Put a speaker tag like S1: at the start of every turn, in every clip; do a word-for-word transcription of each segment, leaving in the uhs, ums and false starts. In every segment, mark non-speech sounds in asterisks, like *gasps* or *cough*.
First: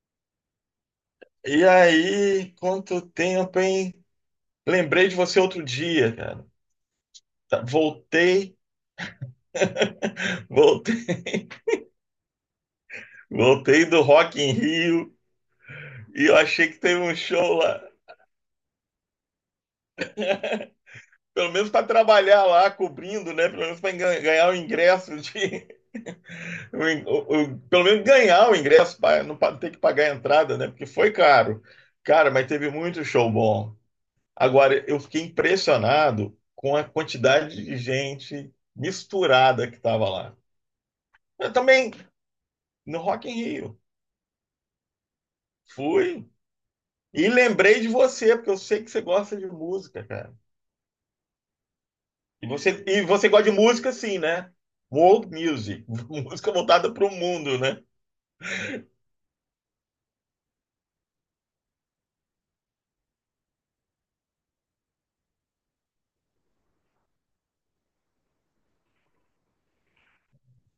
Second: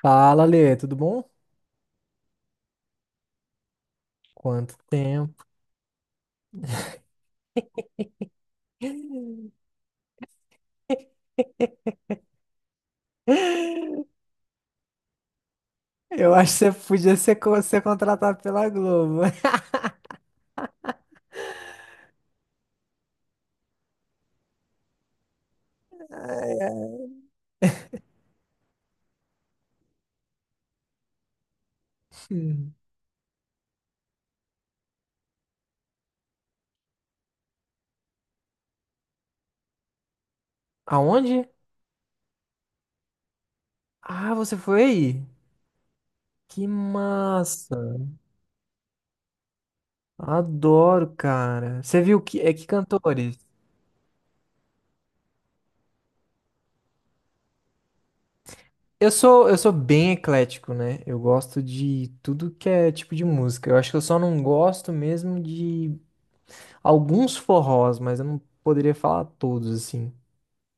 S1: Fala, Lê, tudo bom?
S2: E aí, quanto tempo, hein?
S1: Quanto
S2: Lembrei de você
S1: tempo?
S2: outro dia, cara. Tá- Voltei,
S1: *laughs*
S2: *laughs* voltei, voltei do Rock in Rio e
S1: Eu
S2: eu
S1: acho que
S2: achei
S1: você
S2: que teve um
S1: podia ser,
S2: show
S1: co-
S2: lá.
S1: ser contratado pela Globo. *laughs*
S2: *laughs* Pelo menos para trabalhar lá, cobrindo, né? Pelo menos para ganhar o ingresso de, *laughs* o in- o- o- pelo menos ganhar o ingresso para não pa- ter que pagar a entrada, né? Porque foi caro. Cara, mas teve muito show bom. Agora, eu fiquei impressionado com a quantidade de gente misturada que estava lá.
S1: Aonde?
S2: Eu também, no Rock in Rio,
S1: Ah, você foi aí?
S2: fui
S1: Que
S2: e lembrei de
S1: massa!
S2: você, porque eu sei que você gosta de música, cara.
S1: Adoro, cara. Você viu que
S2: E
S1: é que
S2: você, e você
S1: cantores?
S2: gosta de música, sim, né? World music, *laughs* música voltada para o mundo, né?
S1: Eu sou eu sou bem eclético, né? Eu gosto de tudo que é tipo de música. Eu acho que eu só não gosto mesmo de alguns forrós, mas eu não poderia falar todos assim.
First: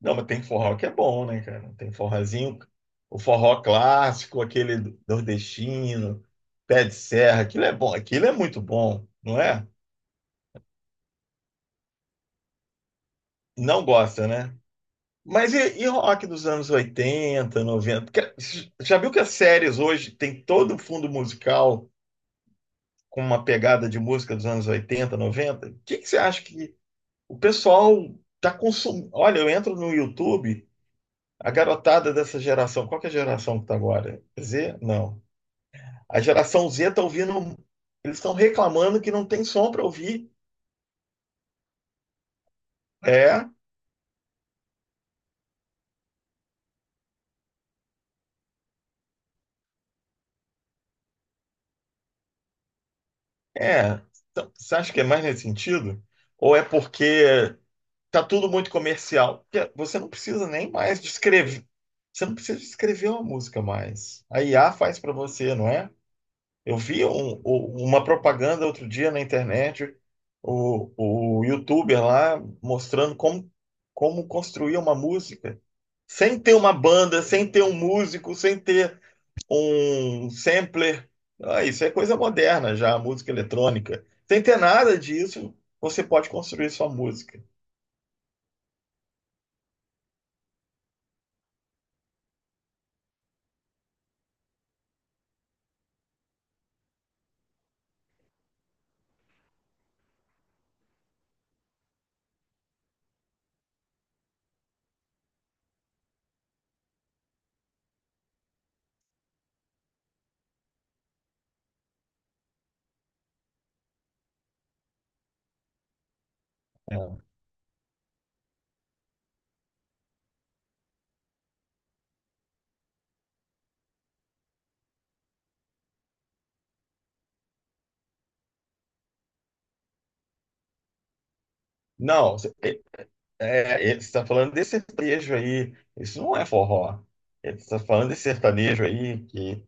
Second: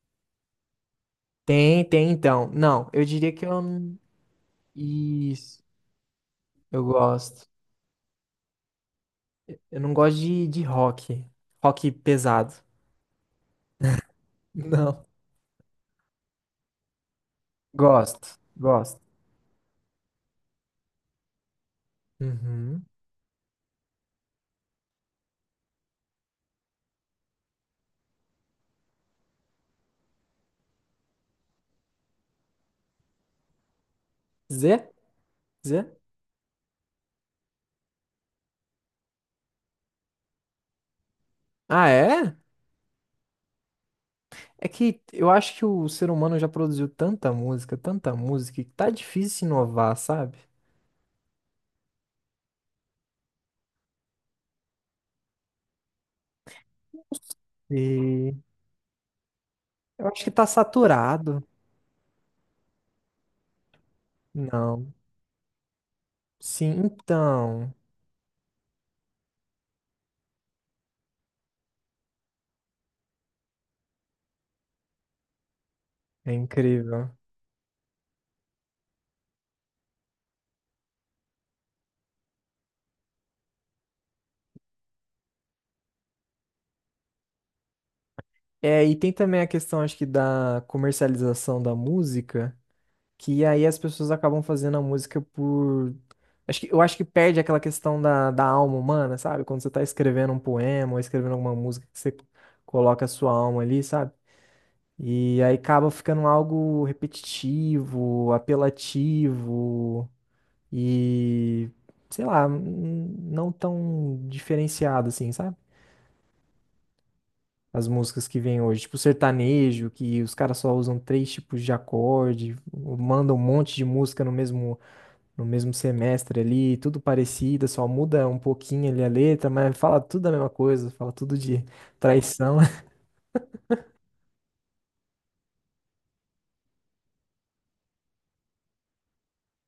S2: Não, mas tem forró que é bom, né, cara?
S1: Tem,
S2: Tem
S1: tem então.
S2: forrozinho,
S1: Não, eu
S2: o
S1: diria que eu.
S2: forró
S1: não-
S2: clássico, aquele do-
S1: Isso,
S2: nordestino, pé
S1: eu
S2: de serra,
S1: gosto.
S2: aquilo é bom, aquilo é muito bom, não é?
S1: Eu não gosto de, de rock. Rock pesado. *laughs*
S2: Não gosta, né?
S1: Não.
S2: Mas e, e rock dos anos oitenta, noventa?
S1: Gosto,
S2: Porque já
S1: gosto.
S2: viu que as séries hoje tem todo o fundo musical
S1: Uhum.
S2: com uma pegada de música dos anos oitenta, noventa? O que que você acha que o pessoal está consumindo? Olha, eu entro no YouTube, a garotada dessa geração, qual que é a geração que está agora? Z?
S1: Zé?
S2: Não.
S1: Zé?
S2: A geração Z está ouvindo, eles estão reclamando que não tem som para ouvir.
S1: Ah, é?
S2: É,
S1: É que eu acho que o ser humano já produziu tanta música, tanta música, que tá difícil inovar, sabe?
S2: é. Então, você acha que é mais nesse sentido? Ou é porque tá
S1: E
S2: tudo muito comercial. Você
S1: eu
S2: não
S1: acho que tá
S2: precisa nem mais de
S1: saturado.
S2: escrever. Você não precisa de escrever uma música mais. A I A
S1: Não.
S2: faz para você, não é? Eu
S1: Sim,
S2: vi um-
S1: então.
S2: um- uma propaganda outro dia na internet, o, o YouTuber lá mostrando como, como construir uma música.
S1: É
S2: Sem ter uma
S1: incrível.
S2: banda, sem ter um músico, sem ter um sampler. Ah, isso é coisa moderna já, música eletrônica. Sem ter nada disso, você pode construir sua música.
S1: É, e tem também a questão, acho que, da comercialização da música. Que aí as pessoas acabam fazendo a música por. Acho que, eu acho que perde aquela questão da, da alma humana, sabe? Quando você tá escrevendo um poema ou escrevendo alguma música que você coloca a sua alma ali, sabe? E aí acaba ficando algo repetitivo, apelativo e, sei lá, n- não tão diferenciado assim, sabe? As músicas que vêm hoje, tipo sertanejo, que os caras só usam três tipos de acorde, mandam um monte de música no mesmo no mesmo semestre ali, tudo parecido, só muda um pouquinho ali a letra, mas fala tudo a mesma coisa, fala tudo de
S2: Não,
S1: traição. *laughs*
S2: é, ele está falando desse sertanejo aí. Isso não é forró. Ele está falando desse sertanejo aí, que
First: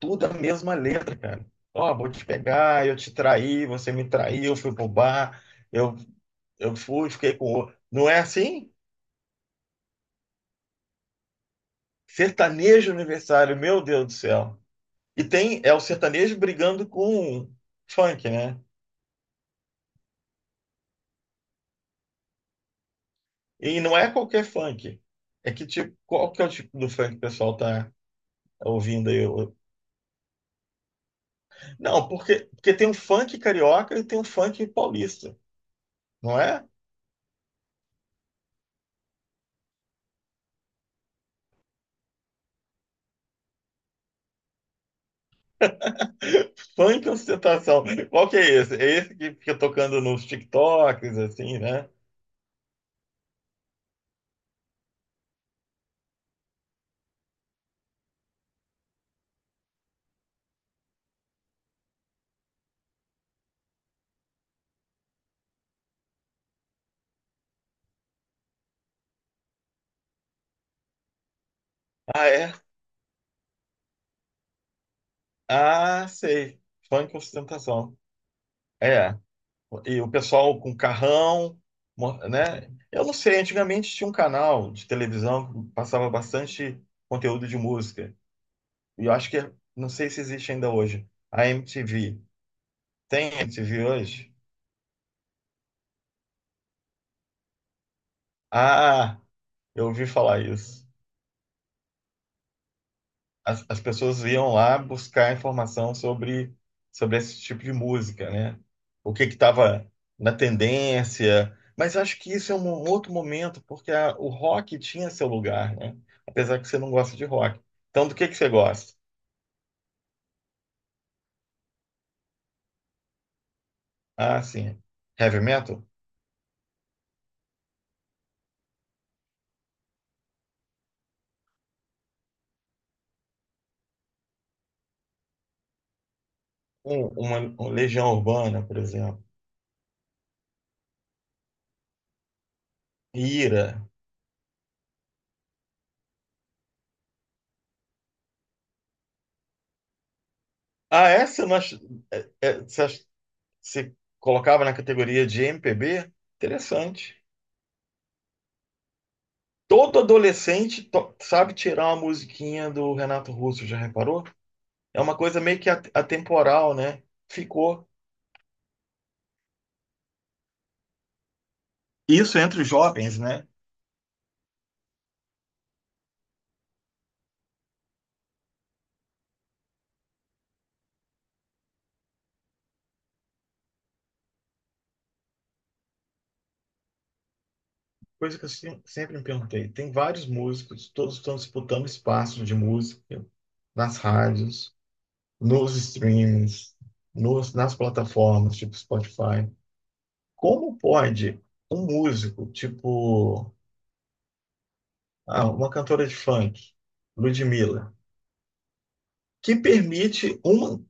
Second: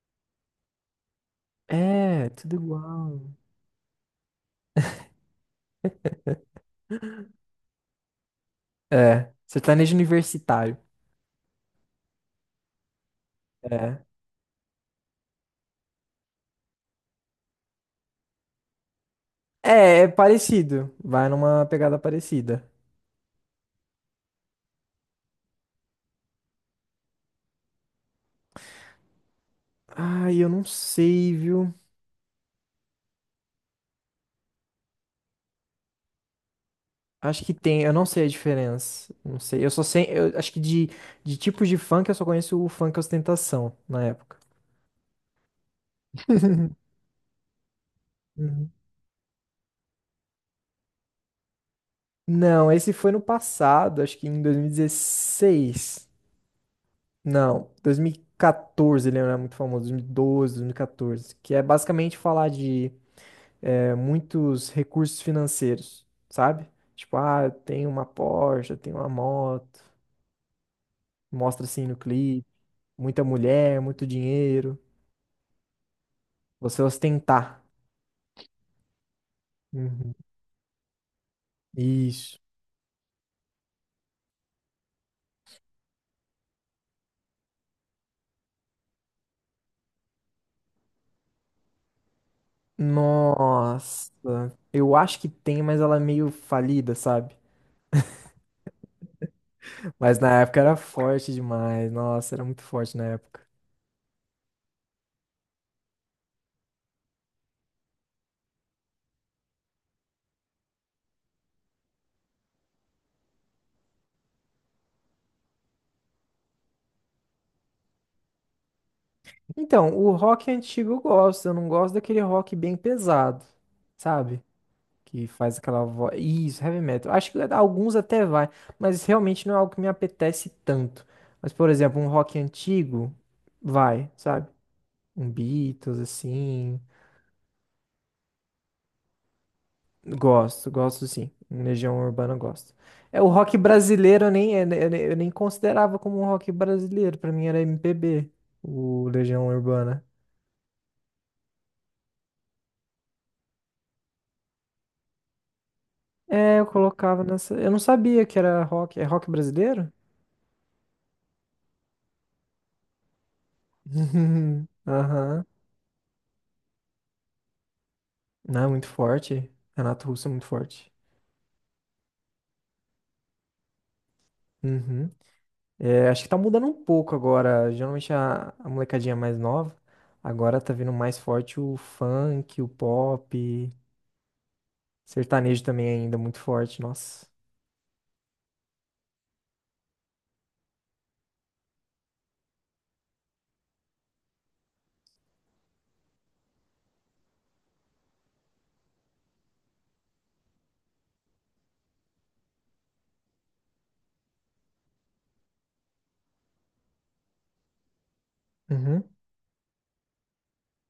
S2: tudo é a mesma letra, cara. Ó, vou te
S1: É, tudo
S2: pegar, eu te
S1: igual.
S2: traí, você me traiu, eu fui pro bar, eu, eu fui, fiquei com o outro. Não é assim?
S1: É, sertanejo universitário.
S2: Sertanejo aniversário, meu
S1: É.
S2: Deus do céu. E tem, é o sertanejo brigando com funk, né?
S1: É, é parecido. Vai numa pegada parecida.
S2: E não é qualquer funk. É que tipo, qual que é o tipo do funk que o pessoal tá ouvindo aí.
S1: Ai, eu não sei, viu?
S2: Não, porque, porque tem um funk carioca e tem um funk paulista, não é?
S1: Acho que tem, eu não sei a diferença. Não sei. Eu só sei, eu acho que de, de tipos de funk eu só conheço o funk ostentação na época.
S2: *laughs*
S1: *laughs*
S2: Funk ostentação. Qual que é
S1: Uhum.
S2: esse? É esse que fica tocando nos TikToks, assim, né?
S1: Não, esse foi no passado, acho que em dois mil e dezesseis. Não, dois mil e quatorze ele era muito famoso, dois mil e doze, dois mil e quatorze, que é basicamente falar de é, muitos recursos financeiros, sabe? Tipo, ah, eu tenho uma Porsche, eu tenho uma moto, mostra assim no
S2: Ah,
S1: clipe,
S2: é?
S1: muita mulher, muito dinheiro,
S2: Ah, sei.
S1: você
S2: Funk
S1: ostentar.
S2: ostentação. É. E o
S1: Uhum.
S2: pessoal com carrão, mo-
S1: Isso.
S2: né? Eu não sei, antigamente tinha um canal de televisão que passava bastante conteúdo de música. E eu acho que, é, não sei se existe ainda hoje. A M T V. Tem M T V
S1: Nossa,
S2: hoje?
S1: eu acho que tem, mas ela é meio falida, sabe?
S2: Ah! Eu ouvi
S1: Mas na
S2: falar
S1: época era
S2: isso.
S1: forte demais, nossa, era muito forte na época.
S2: As, as pessoas iam lá buscar informação sobre, sobre esse tipo de música, né? O que que estava na tendência. Mas acho que isso é um outro momento, porque a- o rock tinha seu lugar, né? Apesar que você não gosta de rock. Então, do que que você gosta?
S1: Então, o rock antigo eu gosto, eu não gosto daquele rock bem pesado,
S2: Ah,
S1: sabe?
S2: sim.
S1: Que
S2: Heavy
S1: faz aquela
S2: metal?
S1: voz. Isso, heavy metal. Acho que alguns até vai, mas realmente não é algo que me apetece tanto. Mas, por exemplo, um rock antigo vai, sabe? Um Beatles, assim.
S2: Um, uma, uma Legião Urbana, por exemplo.
S1: Gosto, gosto sim. Um Legião Urbana eu gosto. É, o rock
S2: Ira.
S1: brasileiro eu nem, eu nem eu nem considerava como um rock brasileiro, pra mim era M P B, o Legião Urbana.
S2: Ah, essa nós, é, é, você ach- você colocava na categoria de M P B?
S1: É, eu
S2: Interessante.
S1: colocava nessa. Eu não sabia que era rock. É rock brasileiro?
S2: Todo adolescente to- sabe tirar uma musiquinha do Renato Russo, já reparou?
S1: *laughs*
S2: É uma coisa
S1: Aham.
S2: meio que at- atemporal, né? Ficou.
S1: Não, muito forte. Renato Russo é muito forte.
S2: Isso entre os jovens, né?
S1: Uhum. É, acho que tá mudando um pouco agora. Geralmente a, a molecadinha mais nova. Agora tá vindo mais forte o funk, o pop. Sertanejo também ainda muito forte, nossa.
S2: Coisa que eu se- sempre me perguntei. Tem vários músicos, todos estão disputando espaço de música nas rádios, nos streams, nos, nas plataformas, tipo Spotify. Como pode um músico, tipo, ah, uma cantora de funk, Ludmilla,
S1: Uhum.
S2: que permite uma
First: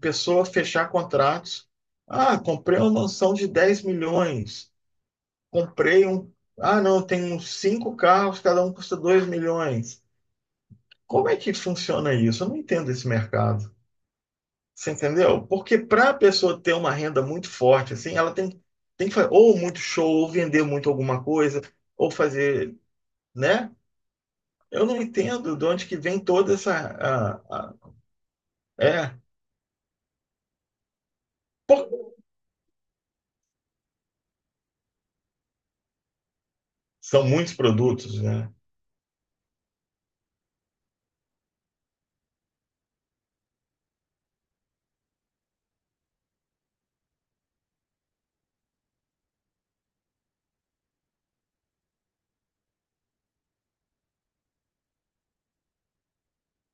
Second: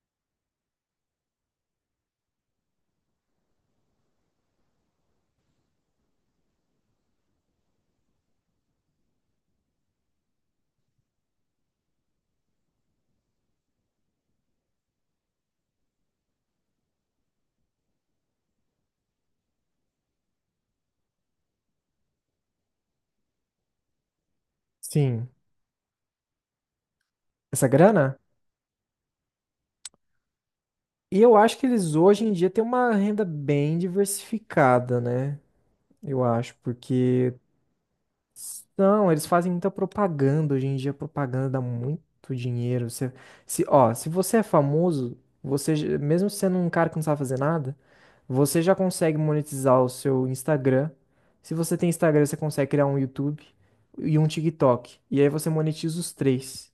S2: pessoa fechar contratos. Ah, comprei uma mansão de dez milhões. Comprei um. Ah, não, tem uns cinco carros, cada um custa dois milhões. Como é que funciona isso? Eu não entendo esse mercado. Você entendeu? Porque para a pessoa ter uma renda muito forte, assim, ela tem, tem que fazer ou muito show, ou vender muito alguma coisa, ou fazer, né? Eu não
S1: Sim.
S2: entendo de onde que vem toda essa. a-
S1: Essa
S2: a-
S1: grana?
S2: é.
S1: E eu acho que
S2: Por-
S1: eles hoje em dia têm uma renda bem diversificada, né? Eu acho,
S2: São
S1: porque
S2: muitos produtos, né?
S1: não, eles fazem muita propaganda. Hoje em dia, propaganda dá muito dinheiro. Você, se, ó, se você é famoso, você, já- mesmo sendo um cara que não sabe fazer nada, você já consegue monetizar o seu Instagram. Se você tem Instagram, você consegue criar um YouTube e um TikTok. E aí você monetiza os três,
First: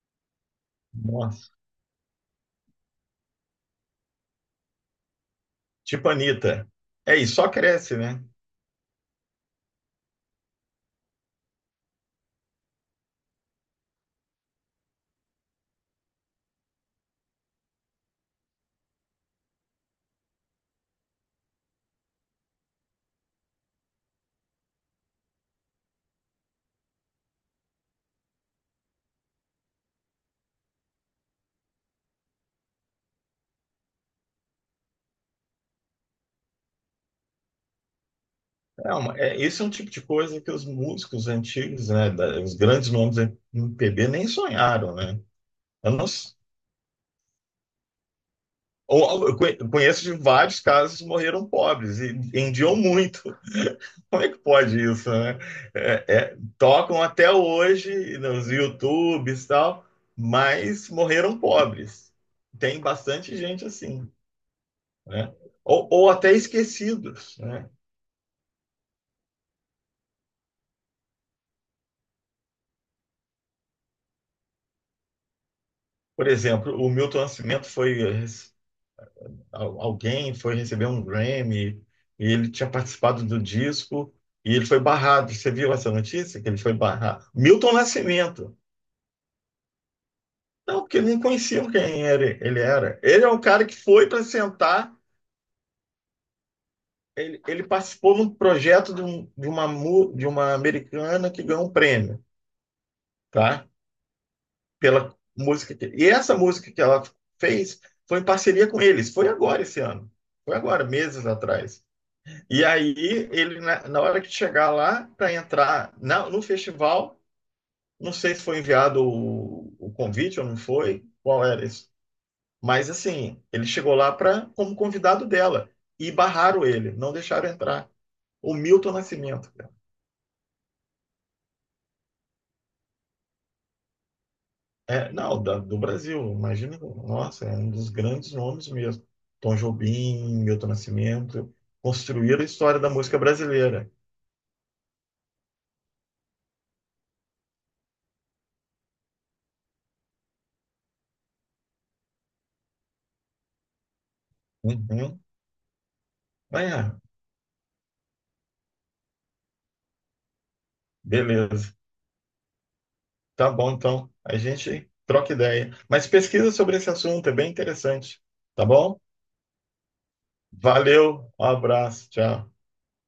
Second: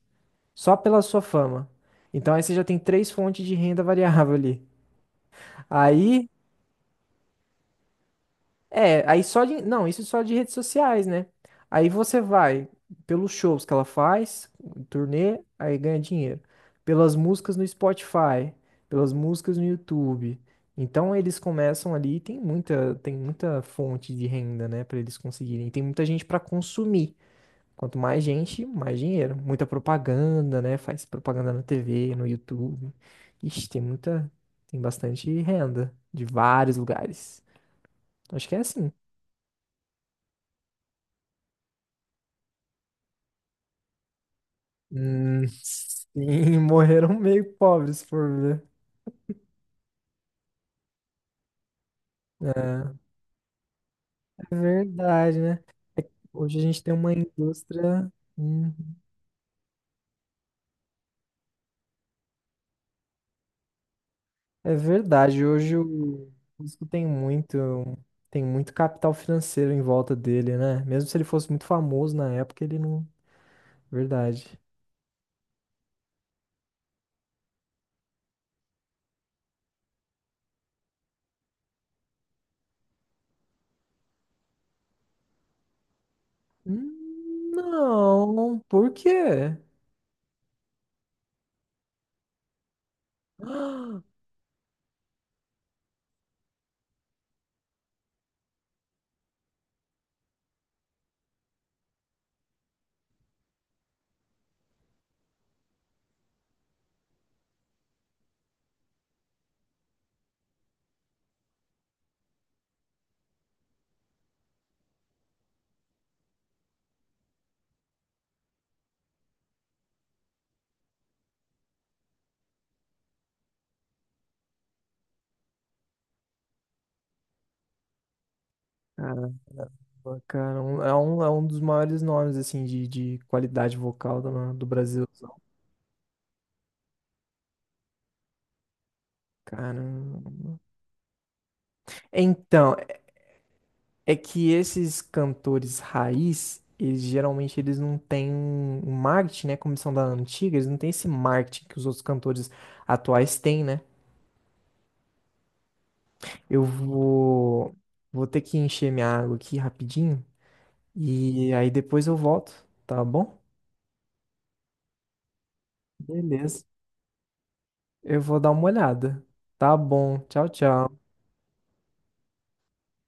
S1: só pela sua
S2: Nossa.
S1: fama. Então aí você já tem três fontes de renda variável ali.
S2: Tipo
S1: Aí
S2: Anitta. É, e só cresce, né?
S1: é, aí só de. Não, isso só de redes sociais, né? Aí você vai pelos shows que ela faz, turnê, aí ganha dinheiro. Pelas músicas no Spotify, pelas músicas no YouTube. Então eles começam ali, e tem muita, tem muita fonte de renda, né, pra eles conseguirem. Tem muita gente pra consumir. Quanto mais gente, mais dinheiro. Muita propaganda, né? Faz propaganda na tê vê, no YouTube. Ixi, tem muita, tem bastante renda de vários lugares. Acho que é assim.
S2: É uma, é, esse é um tipo de coisa que os músicos antigos, né, da- os grandes nomes do M P B nem sonharam, né?
S1: Hum,
S2: Eu não, s-
S1: sim, *laughs* morreram meio pobres, por ver.
S2: ou- eu conhe- eu conheço de vários casos que morreram pobres e vendiam
S1: É,
S2: muito. *laughs* Como é que
S1: é
S2: pode isso, né?
S1: verdade, né?
S2: É, é,
S1: Hoje a gente tem
S2: tocam
S1: uma
S2: até
S1: indústria.
S2: hoje nos
S1: Hum,
S2: YouTubes e tal, mas morreram pobres. Tem bastante gente assim,
S1: é
S2: né?
S1: verdade. Hoje
S2: Ou, ou
S1: o
S2: até
S1: músico tem
S2: esquecidos,
S1: muito,
S2: né?
S1: tem muito capital financeiro em volta dele, né? Mesmo se ele fosse muito famoso na época, ele não. Verdade.
S2: Por exemplo, o Milton Nascimento foi al- alguém foi receber um Grammy e ele tinha participado do disco e ele foi barrado. Você viu essa notícia que ele foi barrado?
S1: Hum,
S2: Milton Nascimento.
S1: Não, por quê?
S2: Não, porque nem conheciam quem era, ele era. Ele é um cara que foi
S1: *gasps*
S2: para sentar. Ele, ele participou num projeto de, um- de uma, mu- de uma americana que ganhou um prêmio, tá? Pela música que, e essa música que ela fez foi em parceria com eles. Foi agora esse ano. Foi agora, meses atrás. E aí, ele, na, na hora que chegar lá, para entrar na- no festival, não sei se foi enviado o, o convite ou não foi, qual era isso. Mas assim, ele chegou lá pra, como convidado dela e barraram ele, não deixaram entrar. O Milton Nascimento, cara.
S1: Caramba, cara, um- é um, é um dos maiores nomes assim de, de qualidade vocal do, do Brasil.
S2: É, não, da- do Brasil, imagina, nossa, é um dos grandes nomes mesmo. Tom Jobim,
S1: Caramba.
S2: Milton Nascimento, construíram a
S1: Então,
S2: história da música brasileira.
S1: é que esses cantores raiz, eles geralmente eles não têm um um marketing, né? Como são da antiga, eles não têm esse marketing que os outros cantores atuais têm, né?
S2: Uhum. Ah,
S1: Eu
S2: é,
S1: vou, vou ter que encher minha água aqui rapidinho e aí
S2: beleza.
S1: depois eu volto, tá bom?
S2: Tá bom, então. A gente troca ideia. Mas pesquisa
S1: Beleza.
S2: sobre esse assunto, é bem interessante.
S1: Eu vou dar uma
S2: Tá bom?
S1: olhada. Tá bom. Tchau, tchau.
S2: Valeu, um abraço, tchau.